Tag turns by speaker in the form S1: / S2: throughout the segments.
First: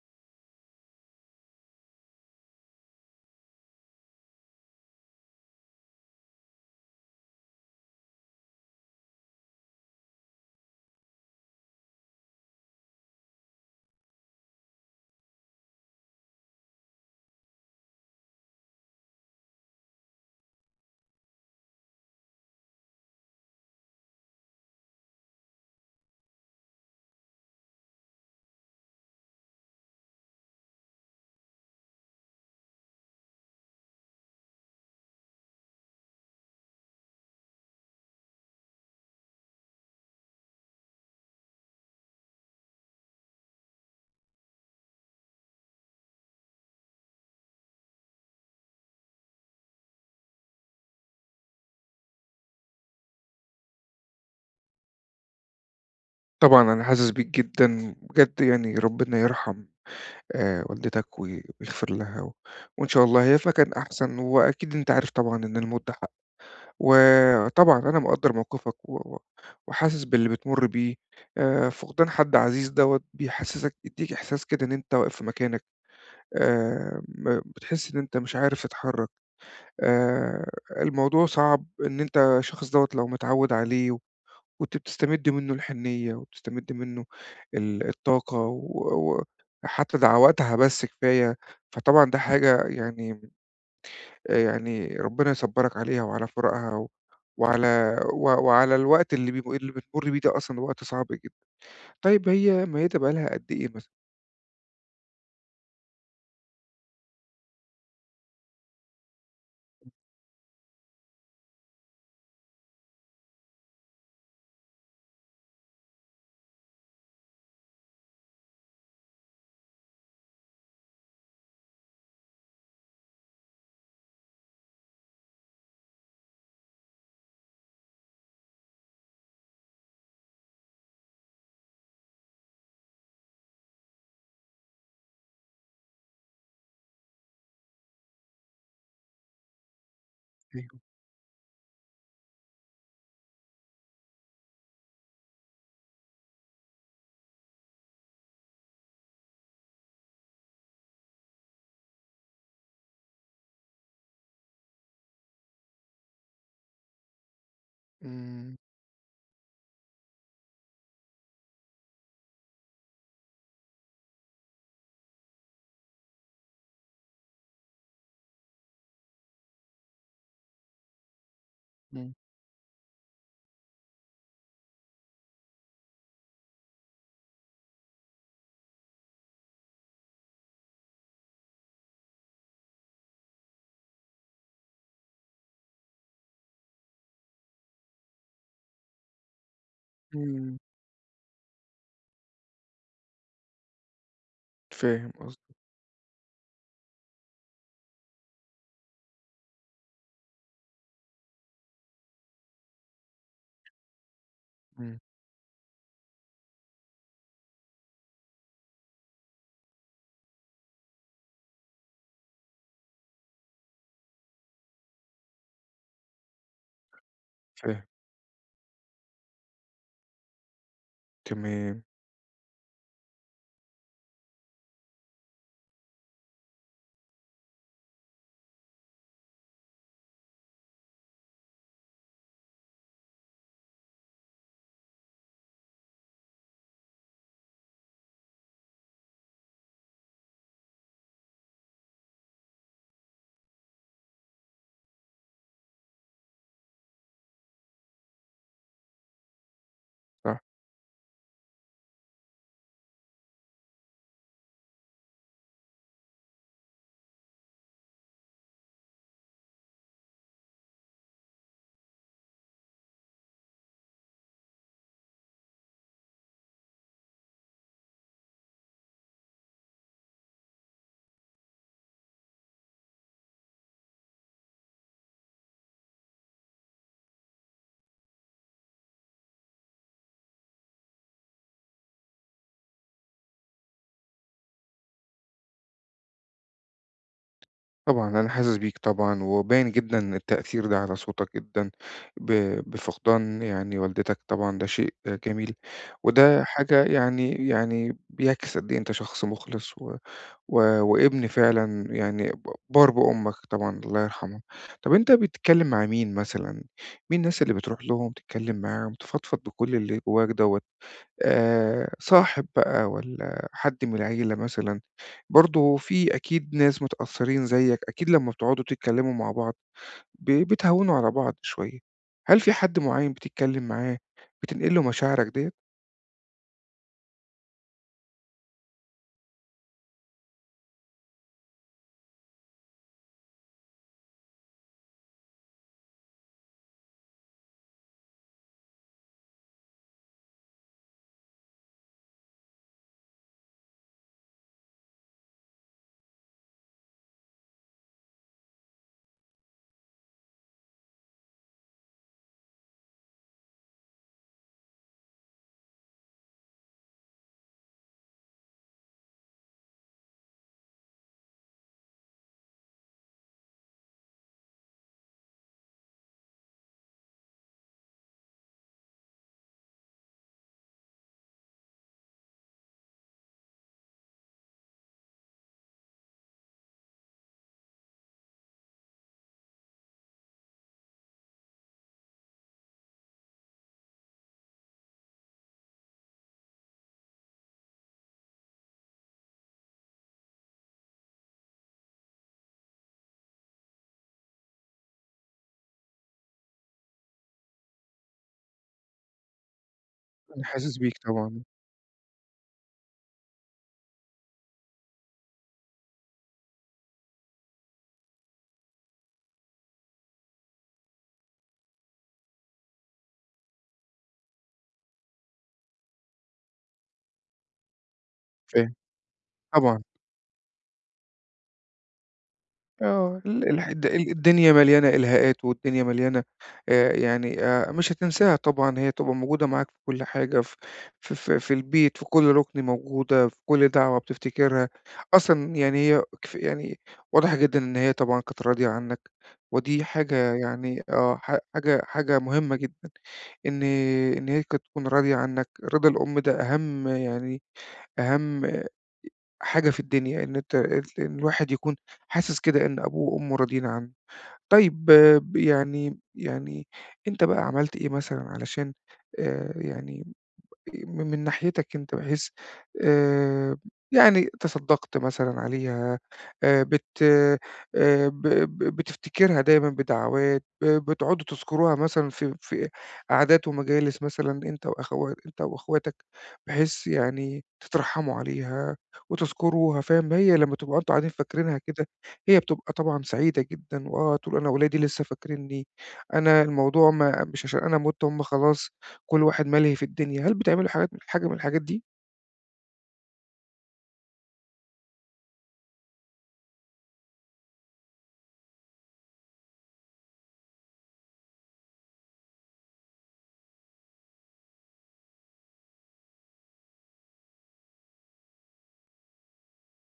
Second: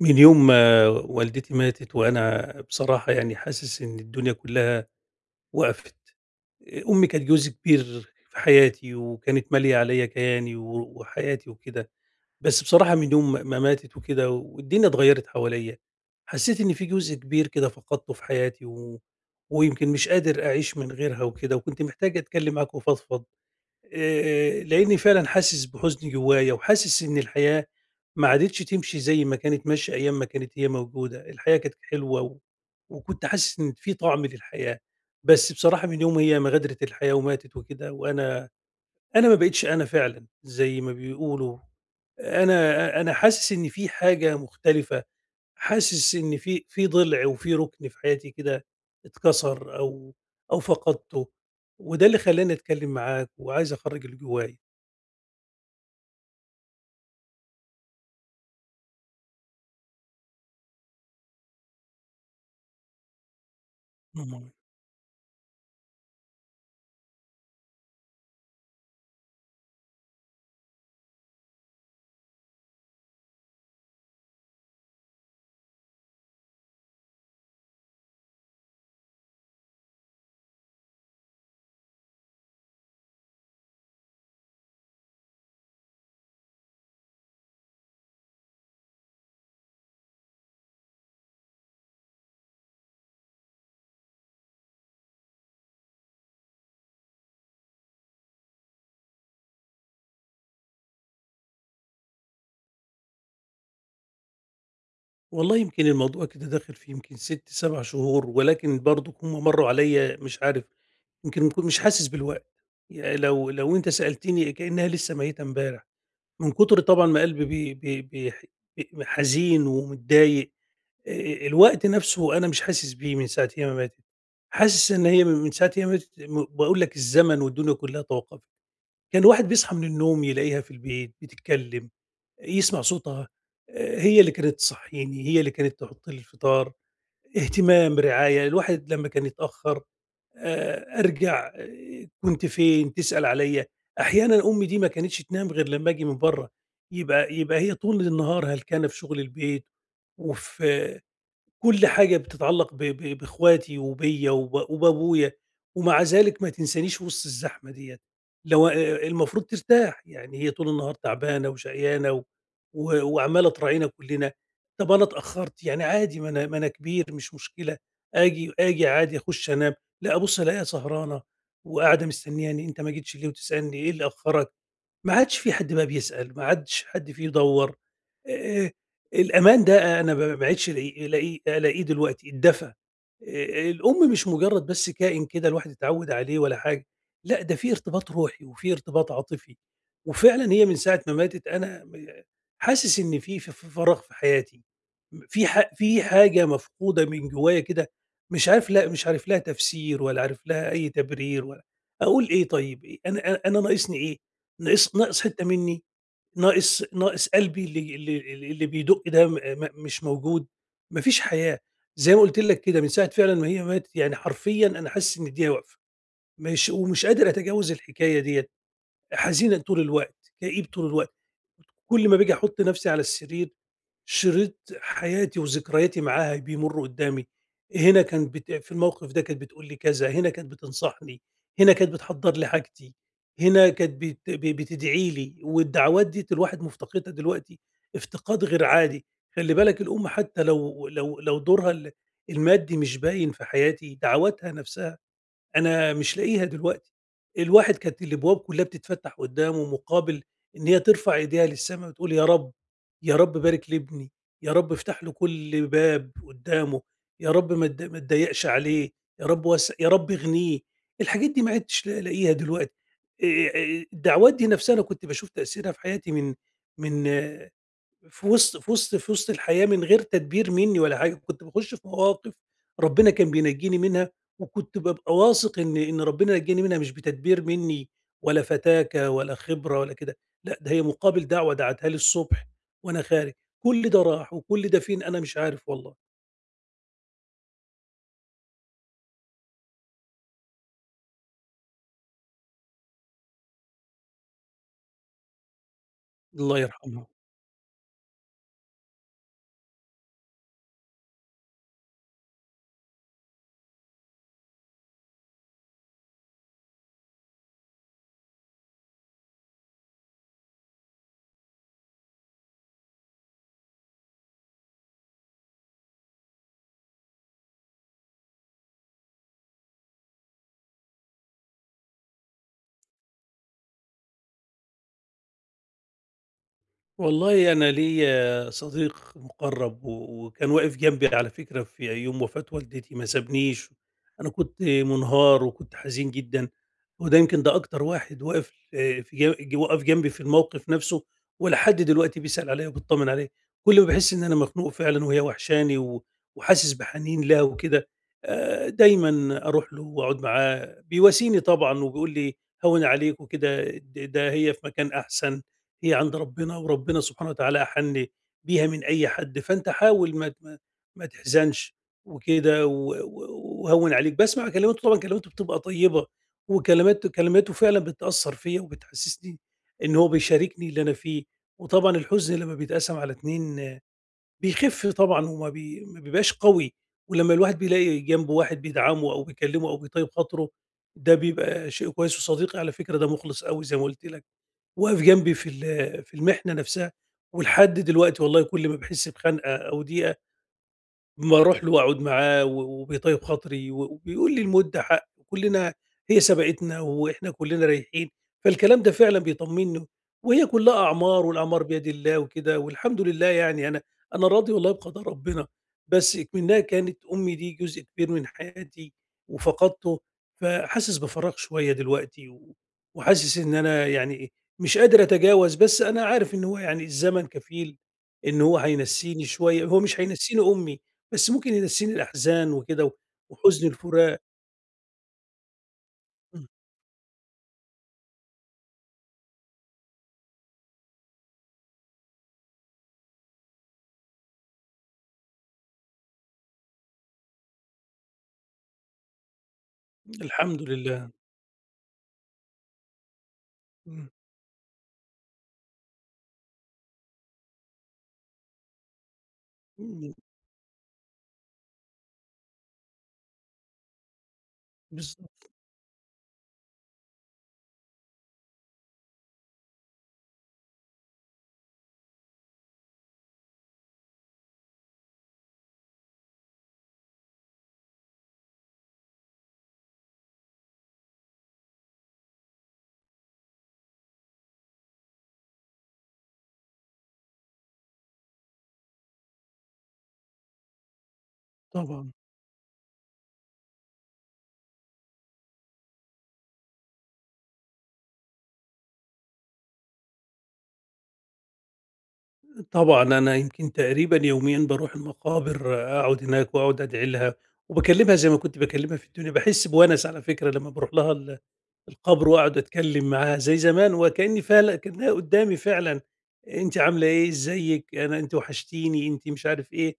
S1: من يوم ما والدتي ماتت وأنا بصراحة يعني حاسس إن الدنيا كلّها وقفت، أمي كانت جزء كبير في حياتي وكانت مالية عليّا كياني و وحياتي وكده، بس بصراحة من يوم ما ماتت وكده والدنيا اتغيّرت حواليّا، حسّيت إن في جزء كبير كده فقدته في حياتي و ويمكن مش قادر أعيش من غيرها وكده، وكنت محتاج أتكلّم معاكِ وأفضفض. لإني فعلًا حاسس بحزن جوّايا، وحاسس إن الحياة ما عادتش تمشي زي ما كانت ماشية أيام ما كانت هي موجودة، الحياة كانت حلوة و وكنت حاسس إن في طعم للحياة، بس بصراحة من يوم هي ما غادرت الحياة وماتت وكده، وأنا ما بقيتش أنا فعلًا زي ما بيقولوا، أنا حاسس إن في حاجة مختلفة، حاسس إن في ضلع وفي ركن في حياتي كده اتكسر أو فقدته، وده اللي خلّاني أتكلّم معاك وعايز أخرّج اللي جوّايا.
S2: طبعًا أنا حاسس بيك جدًا، بجد يعني ربنا يرحم والدتك ويغفر لها وإن شاء الله هي في مكان أحسن،
S1: آه،
S2: وأكيد أنت عارف طبعًا إن المُدة حق، وطبعًا أنا مقدّر موقفك و و وحاسس باللي بتمُر بيه. فقدان حد عزيز دوّة بيحسسك بيدّيك إحساس كده إن أنت واقف في مكانك، م بتحس إن أنت مش عارف تتحرّك. آآ الموضوع صعب إن أنت الشخص دوّة لو متعوّد عليه كنت بتستمد منه الحنيّة وبتستمد منه الطاقة وحتى دعواتها بس كفاية. فطبعًا ده حاجة يعني، يعني ربنا يصبّرك عليها وعلى فراقها و وعلى و وعلى الوقت اللي بتمُر بيه ده أصلًا وقت صعب جدًا. طيب هي ميّتة بقى لها قد إيه مثلًا؟
S1: والله يمكن الموضوع كده داخل في يمكن 6، 7 شهور، ولكن برضُك هُم مرّوا عليَّ مش عارف يمكن مش حاسس بالوقت، يعني لو أنت سألتني كأنها لسه ميتة امبارح، من كتر طبعًا ما قلبي بي بي بيح ب حزين ومتضايق، الوقت نفسه أنا مش حاسس بيه من ساعة هي ما ماتت، حاسس إن هي من ساعة هي ما ماتت باقول لك الزمن والدنيا كلها توقفت، كان الواحد بيصحى من النوم يلاقيها في البيت بتتكلم يسمع صوتها، هي اللي كانت تصحّيني، هي اللي كانت تحُط لي الفطار، اهتمام، رعاية، الواحد لمّا كان يتأخّر أرجع كنت فين، تسأل عليّا، أحيانًا أمي دي ما كانتش تنام غير لمّا آجي من برّه، يبقى هي طول النهار هلكانة في شُغل البيت وفي كل حاجة بتتعلق ب ب بإخواتي وبيّا وبابويا، ومع ذلك ما تنسانيش وسط الزحمة ديّة،
S2: إمم.
S1: لو المفروض ترتاح، يعني هي طول النهار تعبانة وشقيانة و و وعمّالة تراعينا كُلّنا، طَب أنا اتأخّرت يعني عادي ما أنا كبير مش مشكلة، آجي عادي أخُش أنام، لأ أبُص ألاقيها سهرانة وقاعدة
S2: إمم.
S1: مستنياني، أنت ما جيتش ليه وتسألني إيه اللي أخّرك؟ ما عادش في حد ما بيسأل، ما عادش حد فيه يدوّر، آآ الأمان ده أنا ما عدتش ألاقيه دلوقتي، اتدفى. الأم مش مجرّد بس كائن كده الواحد اتعوّد عليه ولا حاجة، لأ ده في ارتباط روحي وفي ارتباط عاطفي، وفعلًا
S2: إمم.
S1: هي من ساعة ما ماتت أنا حاسس إن في ف ف فراغ في حياتي.
S2: فاهم قصدك.
S1: في حاجة مفقودة من جوايا كده، مش عارف لها تفسير ولا عارف لها أي تبرير ولا أقول إيه طيب إيه أنا ناقصني إيه؟ ناقص
S2: إمم.
S1: ناقص حتّة منّي، ناقص قلبي اللي بيدق ده م م مش موجود، ما فيش حياة، زي ما قُلت لك كده من ساعة فعلًا ما هي ماتت يعني حرفيًا أنا حاسس إن إيديّا واقفة، مش ومش قادر أتجاوز
S2: فاهم.
S1: الحكاية ديّة، حزينة طول الوقت، كئيب طول الوقت،
S2: تمام.
S1: كل ما باجي أحُط نفْسي على السرير شريط حياتي وذكرياتي معاها بيمر قدامي. في الموقف ده كانت بتقول لي كذا. هنا كانت بتنصحني. هنا كانت بتحضر لي حاجتي. هنا كانت بتدعي لي والدعوات دي الواحد مفتقدها دلوقتي افتقاد غير عادي. خلي بالك الام حتى لو دورها المادي مش باين في حياتي دعواتها نفسها أنا مش لاقيها دلوقتي. الواحد كانت الأبواب كلّها بتتفتح قدّامه مقابل
S2: صح.
S1: إن هي ترفع إيديها للسما وتقول يا رب، يا رب بارك لابني، يا رب افتح له كل باب قدّامه، يا رب ما تضيّقش عليه، يا رب يا رب اغنيه. الحاجات دي ما عدتش لا لاقيها دلوقتي. الدعوات دي نفسها أنا كنت باشوف تأثيرها في حياتي من من في وسط الحياة من غير تدبير منّي ولا حاجة، كنت باخُش في مواقف ربنا كان بينجّيني منها، وكنت بابقى واثق إن ربنا نجّاني منها مش بتدبير منّي ولا فتاكة ولا خبرة ولا كده، لأ ده هي مقابل دعوة دعتها لي الصبح وأنا خارج، كل ده راح وكل ده فين أنا مش عارف والله،
S2: طبعًا، أنا حاسس بيك طبعًا، وباين جدًا التأثير ده على صوتك جدًا ب بفقدان يعني والدتك. طبعًا ده شيء جميل، وده
S1: الله
S2: حاجة
S1: يرحمها.
S2: يعني، يعني بيعكس قد إيه أنت شخص مخلص و و وابن فعلًا يعني بار بأمك، طبعًا الله يرحمها. طَب أنت بتتكلم مع مين مثلًا؟ مين الناس اللي بتروح لهم تتكلم معاهم، تفضفض بكل اللي جواك دوّة؟ صاحب بقى والّا حد من العيلة مثلًا، برضه في أكيد ناس متأثّرين زيّك، أكيد لمّا بتقعدوا تتكلّموا مع بعض بتهوّنوا على بعض شوية. هل في حد معيّن بتتكلّم معاه بتنقل له مشاعرك ديّة؟
S1: والله أنا ليّا صديق مُقرّب و وكان واقف جنبي على فكرة في يوم وفاة والدتي ما سابنيش، أنا كنت مُنهار وكنت حزين جدًا، هو ده يمكن ده أكتر واحد واقف في ج ج وقف جنبي في الموقف نَفْسه، ولحد دلوقتي بيسأل عليّا وبيتطمن عليّا، كل ما باحس إن أنا مخنوق فعلًا وهي وحشاني و وحاسس بحنين لها وكده. دايمًا أروح له وأقعد معاه، بيواسيني طبعًا وبيقول لي هوّن عليك وكده ده هي في مكان أحسن. هي عند ربنا وربنا سبحانه وتعالى أحن بيها من أي حد، فأنت حاول ما تحزنش وكده وهون عليك بسمع كلماته، طبعا كلماته بتبقى طيبة، وكلماته فعلا بتأثر فيا وبتحسسني إن هو بيشاركني اللي أنا فيه، وطبعا الحزن لما بيتقسم على اتنين بيخف طبعا وما بي ما بيبقاش قوي، ولما الواحد بيلاقي جنبه واحد بيدعمه أو بيكلمه أو بيطيب خاطره ده بيبقى شيء كويس، وصديقي على فكرة ده مخلص قوي زي ما قلت لك، واقف جنبي في المحنة نفسها، ولحد دلوقتي والله كل ما باحس بخنقة أو ضيقة أمّا أروح له وأقعد معاه وبيطيّب خاطري وبيقول لي المُدة حق وكُلّنا هي سبقتنا وإحنا كُلّنا رايحين، فالكلام ده فعلًا بيطمّني،
S2: أنا
S1: وهي كُلّها
S2: حاسس بيك
S1: أعمار
S2: طبعًا.
S1: والأعمار بيد الله وكده والحمد لله يعني أنا راضي والله بقضاء ربنا، بس إكمنها كانت أمي دي جزء كبير من حياتي وفقدته، فحاسس بفراغ شوية دلوقتي و وحاسس إن أنا يعني مش قادر أتجاوز، بس أنا عارف إن هو يعني الزمن كفيل إن هو
S2: فاهم،
S1: هينسّيني شوية، هو
S2: طبعًا.
S1: مش هينسّيني أمي، بس ممكن ينسّيني الأحزان وكده و
S2: آه، ال الح
S1: وحُزن
S2: الد
S1: الفراق،
S2: الدنيا مليانة إلهاءات والدنيا مليانة.
S1: إمم،
S2: يعني مش هتنساها طبعًا، هي تبقى موجودة معاك في كل حاجة، ف ف ف في البيت، في كل رُكن موجودة، في كل دعوة بتفتكرها. أصلًا يعني هي كف يعني واضح جدًا إن هي طبعًا كانت راضية عنك، ودي حاجة
S1: الحمد
S2: يعني،
S1: لله.
S2: آه، ح حاجة حاجة مهمة جدًا، إن
S1: إمم.
S2: إن هي كانت تكون راضية عنك. رضا الأم ده أهم يعني أهم حاجة في
S1: إمم،
S2: الدنيا، إن أنت ال إن الواحد يكون حاسس كده إن أبوه وأمه راضيين عنه. طيب
S1: بالض
S2: آه، ب يعني يعني أنت بقى عملت إيه مثلًا علشان، يعني من ناحيتك أنت بحيث، آآ يعني تصدّقت مثلًا عليها، بت ب ب بتفتكرها دايمًا بدعوات، ب بتقعدوا تذكروها مثلًا في في قعدات ومجالس مثلًا أنت وأخوا أنت وأخواتك، بحيث يعني تترحّموا عليها وتذكروها. فاهم، هي لمّا تبقوا أنتم قاعدين فاكرينها كده،
S1: طبعًا،
S2: هي بتبقى طبعًا سعيدة جدًا، وآه تقول أنا ولادي لسه فاكرينّي، أنا الموضوع ما مش عشان أنا مُت هم خلاص كل واحد مَلهي في الدنيا. هل بتعملوا حاجات حاجة من الحاجات دي؟
S1: طبعًا أنا يمكن تقريبًا يوميًا باروح المقابر أقعد هناك وأقعد أدعي لها، وباكلمها زي ما كنت باكلمها في الدنيا، باحس بونس على فكرة لمّا باروح لها القبر وأقعد أتكلم معاها زي زمان، وكأني فعلًا كأنها قدّامي فعلًا، "إيه، أنتِ عاملة إيه، إزيِك، أنا أنتِ وحشتيني، أنتِ مش عارف إيه."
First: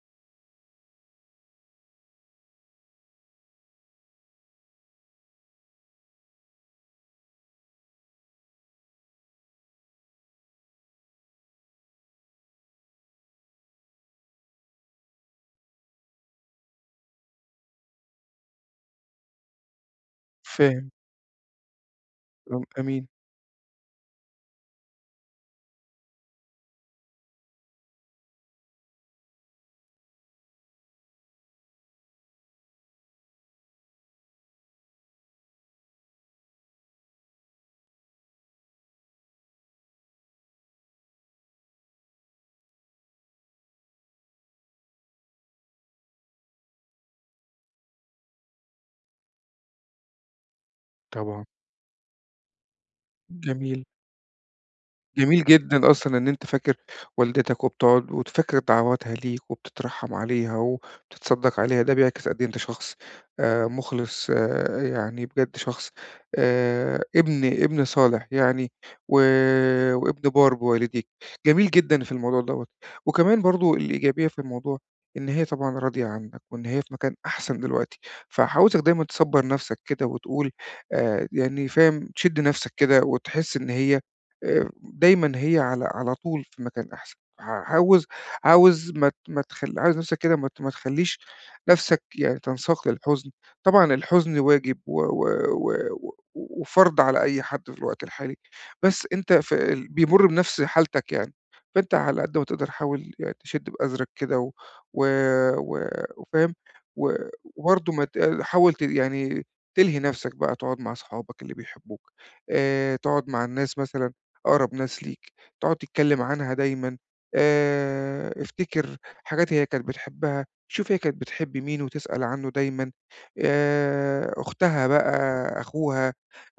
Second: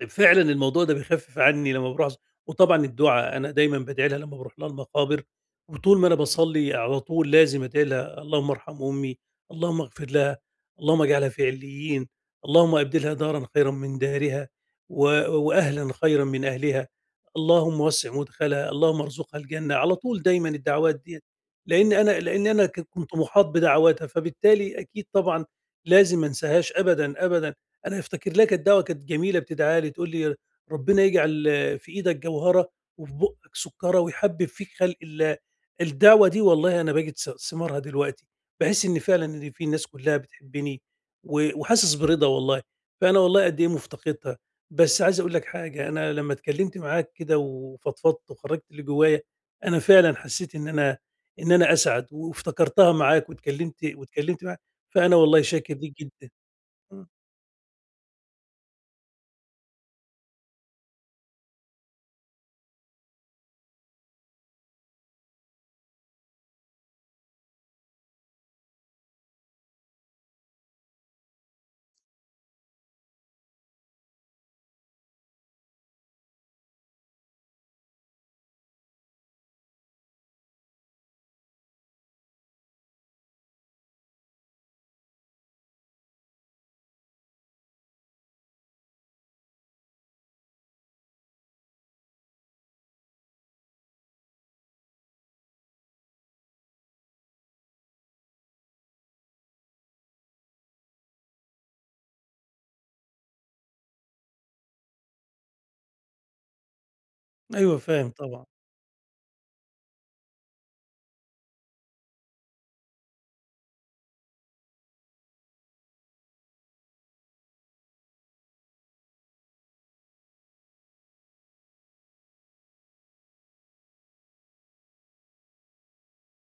S1: طيب فعلًا الموضوع ده بيخفِّف عني لمّا باروح. وطبعًا الدُعا، أنا دايمًا بادعي لها لمّا باروح لها المقابر، وطول ما أنا باصلّي على طول لازم أدعي لها، اللهم ارحم أمي، اللهم اغفر لها، اللهم اجعلها في عليين، اللهم أبدلها دارًا خيرًا من دارها و وأهلًا خيرًا من أهلها، اللهم وسِّع مدخلها، اللهم ارزقها الجنة، على طول دايمًا
S2: فاهم.
S1: الدعوات ديّة، لإن أنا لإن
S2: آمم،
S1: أنا ك
S2: أمين.
S1: كنت مُحاط بدعواتها، فبالتالي أكيد طبعًا لازم ما أنساهاش أبدًا، أبدًا. أنا أفتكر لها كانت دعوة كانت جميلة بتدعى لي تقول لي: "ربنا يجعل في إيدك جوهرة وفي بُقّك سُكّارة ويحبِّب فيك خلق الله." الدعوة دي والله أنا باجد ثمارها دلوقتي، باحس إن فعلًا إن في ناس كلّها بتحبّني و وحاسس برضا والله، فأنا والله قد إيه مُفتقدها. بس عايز أقول لك حاجة، أنا لمّا اتكلّمت معاك كده وفضفضت وخرّجت اللي جوّايا، أنا فعلًا حسّيت إن أنا
S2: طبعًا.
S1: إن أنا أسعد وافتكرتها معاك واتكلّمت
S2: جميل.
S1: واتكلّمت معاك، فأنا والله
S2: جميل
S1: شاكر
S2: جدًا
S1: ليك
S2: أصلًا إن
S1: جدًا.
S2: أنت فاكر والدتك وبتقعد وفاكر دعواتها ليك وبتترحّم عليها وبتتصدّق عليها، ده بيعكس قد إيه أنت شخص مُخلص، يعني بجد شخص، ابن صالح يعني و وابن بار بوالديك. جميل جدًا في الموضوع دوّة. وكمان برضه الإيجابية في الموضوع إن هي طبعًا راضية عنّك وإن هي في مكان أحسن دلوقتي، فعاوزك دايمًا تصبّر نَفْسك كده وتقول، يعني فاهم، تشِد نَفْسك كده وتحس إن هي دايمًا هي على على طول في مكان أحسن. عاوز عاوز ما ت ما تخل عاوز نفْسك كده ما ت ما تخلّيش نفْسك يعني تنساق للحزن. طبعًا الحزن واجب و و و و وفرض على أي حد في الوقت الحالي، بس أنت في ال بيمُر بنفْس حالتك يعني، فأنت على قد ما تقدر حاول يعني تشد بأزرك كده و و و وفاهم، و
S1: أيوه
S2: وبرضه ما
S1: فاهم
S2: ت
S1: طبعًا،
S2: حاول ت يعني تلهي نفْسك بقى، تقعد مع صحابك اللي بيحبوك، تقعد مع الناس مثلًا أقرب ناس ليك، تقعد تتكلم عنها دايمًا. افتكر حاجات هي كانت بتحبها، شوف هي كانت بتحب مين وتسأل عنه دايمًا، أختها بقى، أخوها،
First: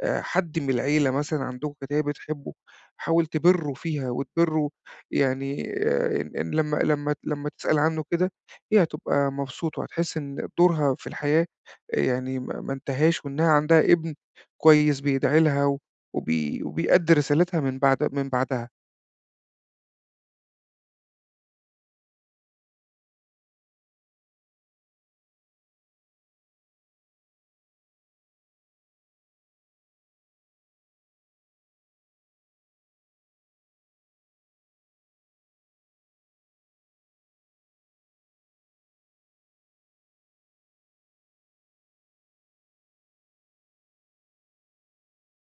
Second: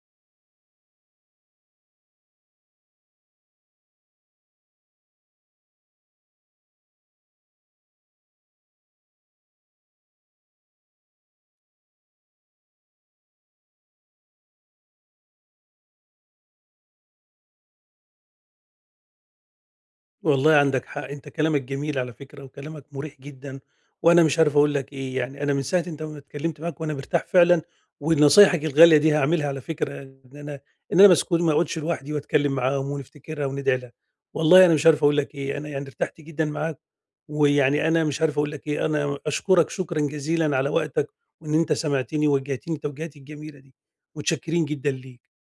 S2: حد من العيلة مثلًا عندكم كانت هي بتحبه، حاول تبِرّه فيها وتبِرّه يعني، إن لمّا لمّا لمّا تسأل عنه كده، هي هتبقى مبسوطة، وهتحس إن دورها في الحياة آه، يعني ما ما انتهاش، وإنها عندها ابن كويس بيدعي لها و وبي وبيأدّي رسالتها من بعد من بعدها.
S1: والله عندك حق، أنت كلامك جميل على فكرة وكلامك مُريح جدًا، وأنا مش عارف أقول لك إيه، يعني أنا من ساعة أنت ما اتكلمت معاك وأنا مرتاح فعلًا، ونصايحك الغالية دي هاعملها على فكرة، إن أنا مسكون ما أقعدش لوحدي وأتكلم معاهم ونفتكرها وندعي لها، والله أنا مش عارف أقول لك إيه، أنا يعني ارتحت جدًا معاك، ويعني أنا مش عارف أقول لك إيه، أنا أشكرك شكرًا جزيلًا على وقتك، وإن أنت سمعتني ووجهتني التوجيهات الجميلة دي، متشكرين جدًا ليك.